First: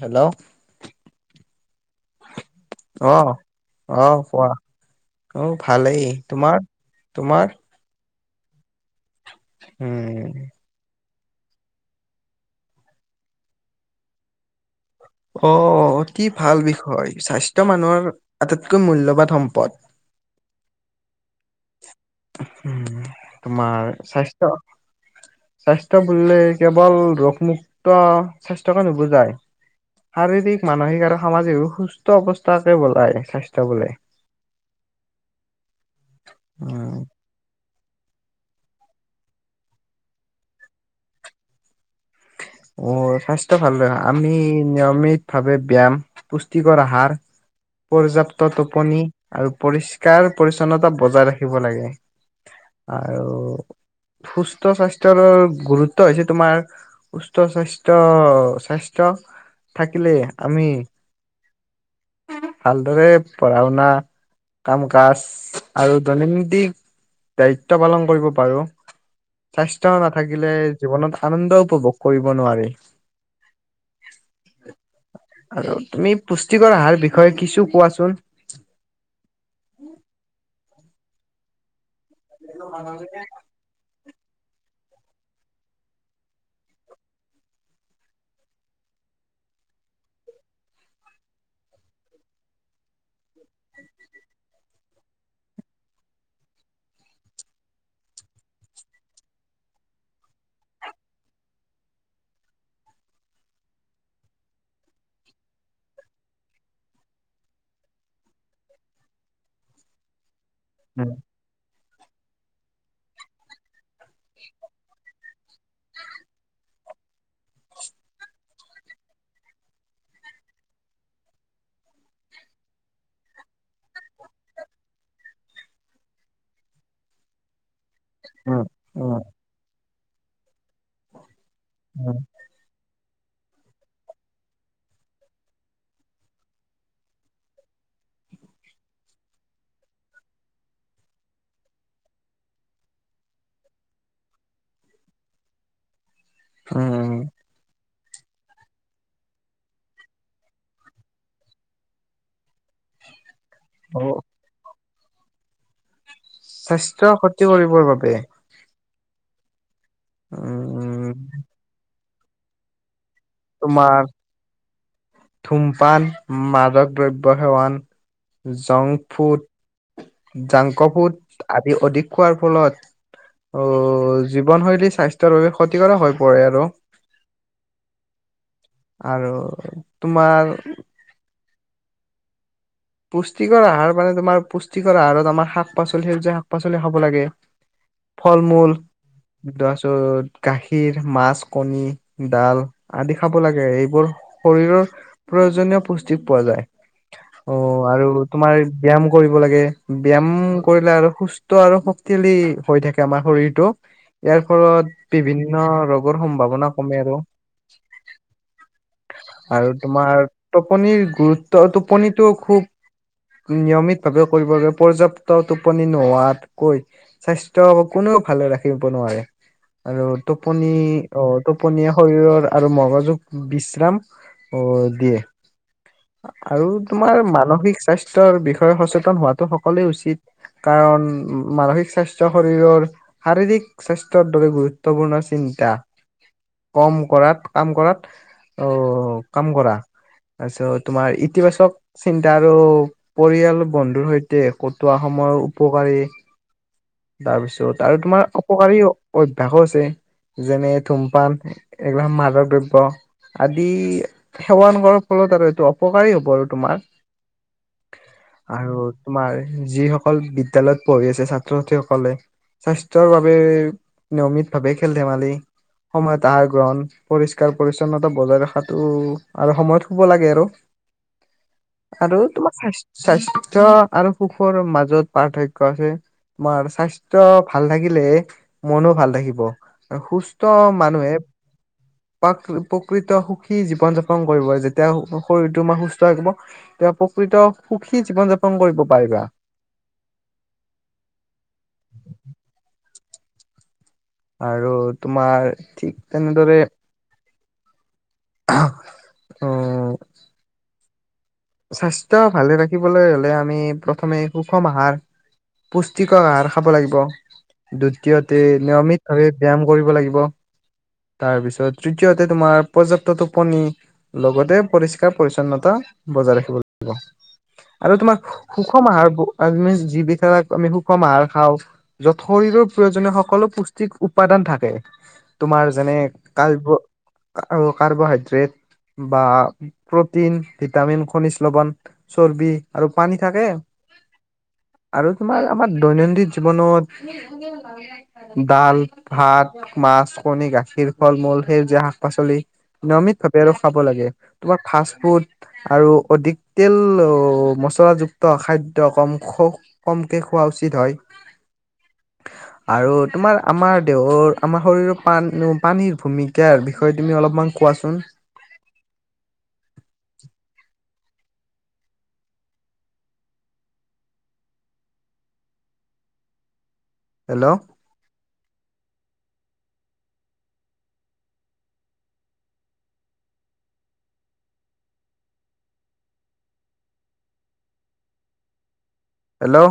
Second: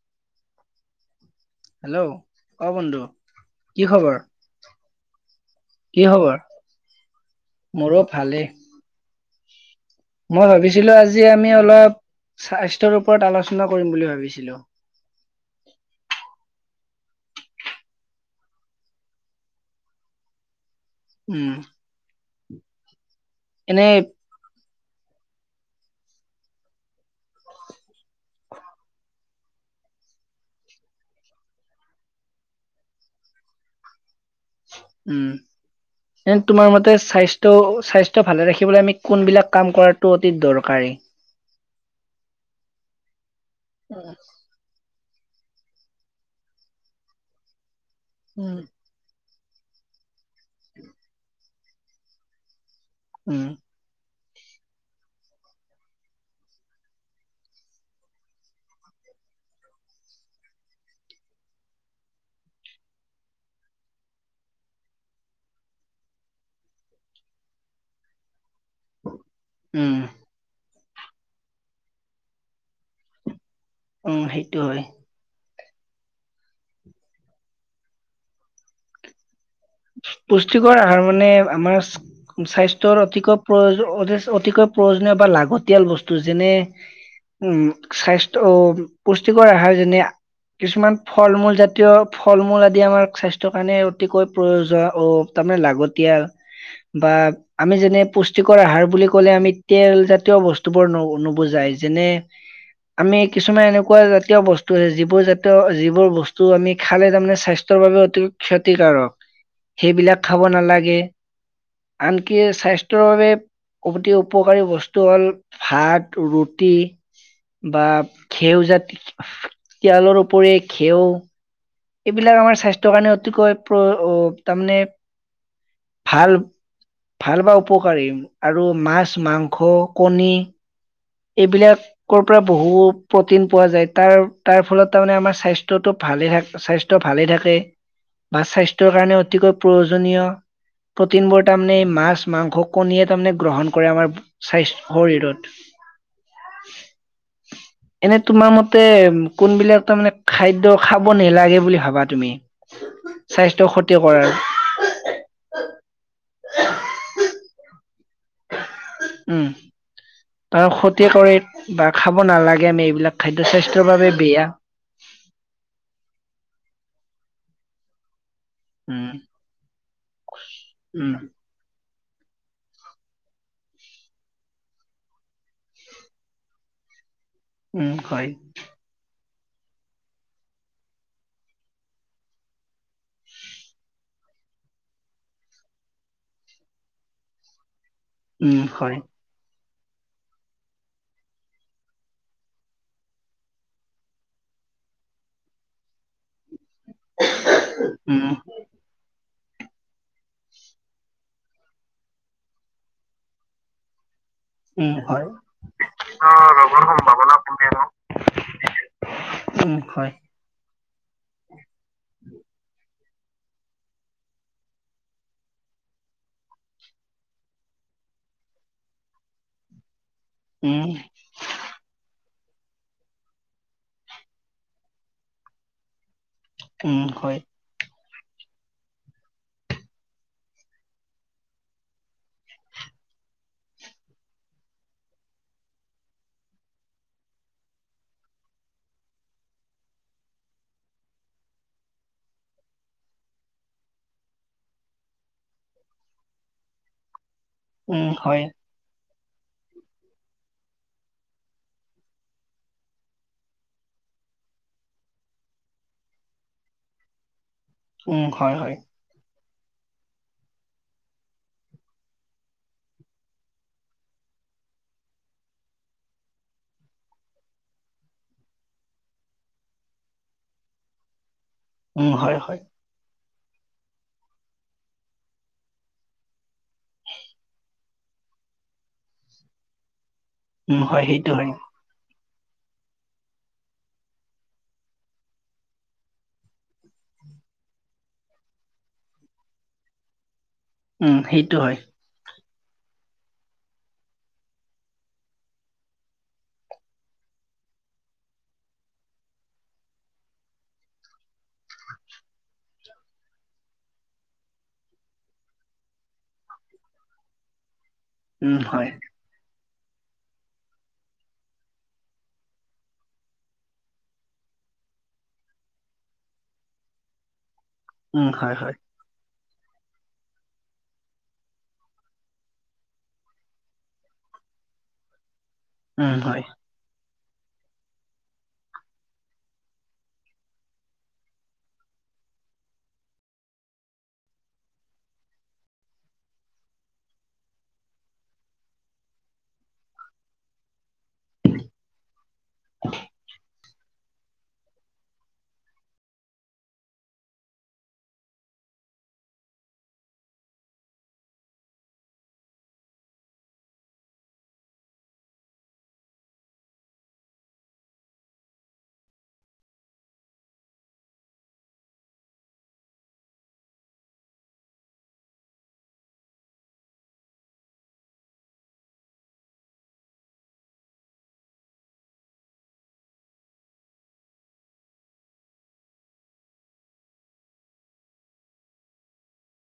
Hello? Hello অ বন্ধু অ', কি খবৰ অ', কোৱা? অ', কি ভালেই খবৰ তোমাৰ তোমাৰ? মোৰো ভালে। উম মই ভাবিছিলো আজি আমি অলপ স্বাস্থ্যৰ ওপৰত আলোচনা কৰিম বুলি ভাবিছিলো। অ', অতি ভাল বিষয়। স্বাস্থ্য মানুহৰ আটাইতকৈ মূল্যবান সম্পদ। উম। উম, এনে তোমাৰ স্বাস্থ্য স্বাস্থ্য বুলিলে কেৱল ৰোগমুক্ত স্বাস্থ্যকে নুবুজায়। শাৰীৰিক মানসিক আৰু সামাজিক সুস্থ অৱস্থাকে বলায় স্বাস্থ্য বোলে। উম, এনে তোমাৰ মতে উম স্বাস্থ্য ত' স্বাস্থ্য ভালে ৰাখিবলৈ আমি কোনবিলাক কাম কৰাটো অতি দৰকাৰী? অ', স্বাস্থ্য ভাল আমি নিয়মিতভাৱে ব্যায়াম, পুষ্টিকৰ আহাৰ পৰ্যাপ্ত উম টোপনি আৰু পৰিস্কাৰ পৰিচ্ছন্নতা বজাই ৰাখিব লাগে। আৰ উম। সুস্থ স্বাস্থ্যৰ গুৰুত্ব হৈছে তোমাৰ সুষ্ট স্বাস্থ্য স্বাস্থ্য থাকিলে আমি ভালদৰে পঢ়া-শুনা কাম কাজ আৰু দৈনন্দিক দায়িত্ব পালন কৰিব পাৰো। স্বাস্থ্য উম নাথাকিলে জীৱনত আনন্দ উপভোগ কৰিব নোৱাৰি। উম সেইটো হয়। আৰু তুমি পুষ্টিকৰ আহাৰ বিষয়ে কিছু কোৱাচোন? পুষ্টিকৰ আহাৰ মানে আমাৰ স্বাস্থ্যৰ অতিকৈ প্ৰয় অতিছ অতিকৈ প্ৰয়োজনীয় বা লাগতিয়াল বস্তু যেনে উম স্বাস্থ অ পুষ্টিকৰ আহাৰ যেনে কিছুমান ফল মূল জাতীয় ফল মূল আদি আমাৰ স্বাস্থৰ কাৰণে অতিকৈ প্ৰয়োজন অ তাৰমানে লাগতিয়াল বা আমি যেনে পুষ্টিকৰ আহাৰ বুলি ক'লে আমি তেলজাতীয় বস্তুবোৰ ন নুবুজাই যেনে আমি কিছুমান এনেকুৱা জাতীয় বস্তু আছে যিবোৰ জাতীয় যিবোৰ বস্তু আমি খালে তাৰমানে স্বাস্থ তৰ বাবে অতি ক্ষতিকাৰক। সেইবিলাক খাব নালাগে আনকি স্বাস্থ্যৰ বাবে উবটি উপকাৰী বস্তু হ'ল ভাত, ৰুটি বা ঘেউজাত তিয়লৰ উপৰি ঘেউ। এইবিলাক আমাৰ স্বাস্থ্যৰ কাৰণে অতিকৈ প্ৰ তাৰমানে ভাল ভাল বা উপকাৰী আৰু মাছ, উম মাংস, কণী এইবিলাক কৰ পৰা বহু প্ৰটিন পোৱা যায় তাৰ তাৰ ফলত তাৰমানে আমাৰ স্বাস্থ্যটো ভালে থাক স্বাস্থ্য ভালে থাকে বা স্বাস্থ্যৰ কাৰণে অতিকৈ প্ৰয়োজনীয়। প্ৰটিনবোৰ তাৰমানে মাছ মাংস কণীয়ে তাৰমানে গ্ৰহণ কৰে আমাৰ স্বাস্থ শৰীৰত এনে তোমাৰ মতে কোনবিলাক তাৰমানে খাদ্য খাব নালাগে বুলি ভাবা তুমি? স্বাস্থ্য ক্ষতি কৰাৰ স্বাস্থ্য ক্ষতি কৰিবৰ বাবে উম তাৰ ক্ষতিয় উম কৰে বা খাব নালাগে আমি এইবিলাক। খাদ্য স্বাস্থ্যৰ বাবে বেয়া। থুমপান মাদক দ্ৰব্য সেৱন junk um food junk food um আদি অধিক খোৱাৰ ফলত অ জীৱনশৈলী স্বাস্থ্যৰ বাবে ক্ষতি কৰা হৈ পৰে আৰু। উম হয়। আৰু তোমাৰ পুষ্টিকৰ আহাৰ মানে তোমাৰ পুষ্টিকৰ আহৰত আমাৰ শাক-পাচলি সেউজীয়া শাক-পাচলি খাব লাগে। [inaudible] ফল-মূল হয় দাছত গাখীৰ, মাছ, কণী, ডাল আদি খাব লাগে এইবোৰ শৰীৰৰ প্ৰয়োজনীয় পুষ্টি পোৱা যায়। অ আৰু উম তোমাৰ ব্যয়াম কৰিব লাগে, ব্যয়াম কৰিলে আৰু সুস্থ আৰু শক্তিশালী হৈ থাকে আমাৰ শৰীৰটো। ইয়াৰ ফলত উম হয় বিভিন্ন ৰোগৰ সম্ভাৱনা কমে আৰু। সম্ভাৱনা কমে আৰু উম হয় তোমাৰ টোপনিৰ গুৰুত্ব টোপনিটো খুব নিয়মিত ভাৱে কৰিব পৰ্যাপ্ত টোপনি নোহোৱাতকৈ। স্বাস্থ্য কোনেও ভালে ৰাখিব নোৱাৰে, আৰু টোপনি উম অ', - টোপনিয় শৰীৰৰ আৰু মগজুক বিশ্ৰাম, দিয়ে। আৰু উম তোমাৰ হয় মানসিক স্বাস্থ্যৰ বিষয়ে সচেতন হোৱাতটো সকলোৱে উচিত। কাৰণ মানসিক স্বাস্থ্য শৰীৰৰ শাৰীৰিক, স্বাস্থ্যৰ দৰে গুৰুত্বপূৰ্ণ চিন্তা। কম কৰাত, কাম কৰাত। অ', কাম কৰা, তাৰ পাছত তোমাৰ ইতিবাচক চিন্তা আৰু, পৰিয়াল বন্ধুৰ সৈতে কটোৱা সময়ৰ উপকাৰী। তাৰপিছত আৰু উম তোমাৰ হয় অপকাৰী অভ্যাসো আছে, যেনে-ধূমপান এইগিলা মাদক দ্ৰব্য। আদি, সেৱন কৰাৰ ফলত আৰু এইটো অপকাৰেই হ'ব আৰু তোমাৰ। উম হয় হয় আৰু তোমাৰ যিসকল বিদ্যয়ালয়ত পঢ়ি আছে ছাত্ৰ- ছাত্ৰীসকলে। স্বাস্থ্যৰ বাবে, নিয়মিত ভাৱে খেল-ধেমালি। সময়ত আহাৰ গ্ৰহণ পৰিষ্কাৰ- পৰিচ্ছন্নতা বজাই ৰখাতটো আৰু সময়ত হ'ব লাগে আৰু। উম আৰু হয় তোমাৰ হয় স্বাস্থ্যয় আৰু সুখৰ মাজত পাৰ্থক্য আছে। তোমাৰ স্বাস্থ্য ভাল থাকিলে, মনো ভাল থাকিব, আৰু সুস্থ ত' উম হয় মানুহে সেইটো হয় প্ৰাক- প্ৰকৃত সুখী জীৱন যাপন কৰিব যেতিয়া শৰীৰটো আমাৰ সুস্থ থাকিব। তেওঁ প্ৰকৃত সুখী জীৱন যাপন কৰিব পাৰিবা। উম, সেইটো হয়। আৰু তোমাৰ, ঠিক তেনেদৰে অ'। স্বাস্থ্য ভালে ৰাখিবলৈ হলে আমি প্ৰথমে সুষম আহাৰ পুষ্টিকৰ আহাৰ খাব লাগিব, দ্বিতীয়তে উম হয় নিয়মিতভাৱে ব্যায়াম কৰিব লাগিব। তাৰপিছত তৃতীয়তে তোমাৰ পৰ্যাপ্ত টোপনি। লগতে পৰিষ্কাৰ-পৰিচ্ছন্নতা, বজাই ৰাখিব লাগিব। আৰু উম তোমাৰ হয় হয় সুষম আহাৰ যিবিকাক আমি সুষম আহাৰ খাওঁ। য'ত শৰীৰৰ প্ৰয়োজনীয় সকলো পুষ্টিক উপাদান থাকে, তোমাৰ যেনে- উম হয় কাৰ্ব, কাৰ্বহাইড্ৰেট। বা, প্ৰটিন ভিটামিন খনিজ লবণ। চৰ্বি আৰু পানী থাকে। আৰু তোমাৰ আমাৰ দৈনন্দিন জীৱনত। ডাল, ভাত, মাছ, কণী, গা খীৰ, ফল-মূল, সেউজীয়া শাক-পাচলি, নিয়মিত ভাৱে আৰু খাব লাগে তোমাৰ ফাষ্ট ফুড আৰু অধিক তেল মচলাযুক্ত খাদ্য কম খ কমকে খোৱা উচিত হয়। [inaudible] আৰু তোমাৰ আমাৰ দেহৰ আমাৰ শৰীৰৰ পাণ পানীৰ ভূমিকাৰ বিষয়ে তুমি অলপমান কোৱাচোন? হেল্ল'? হেল্ল'?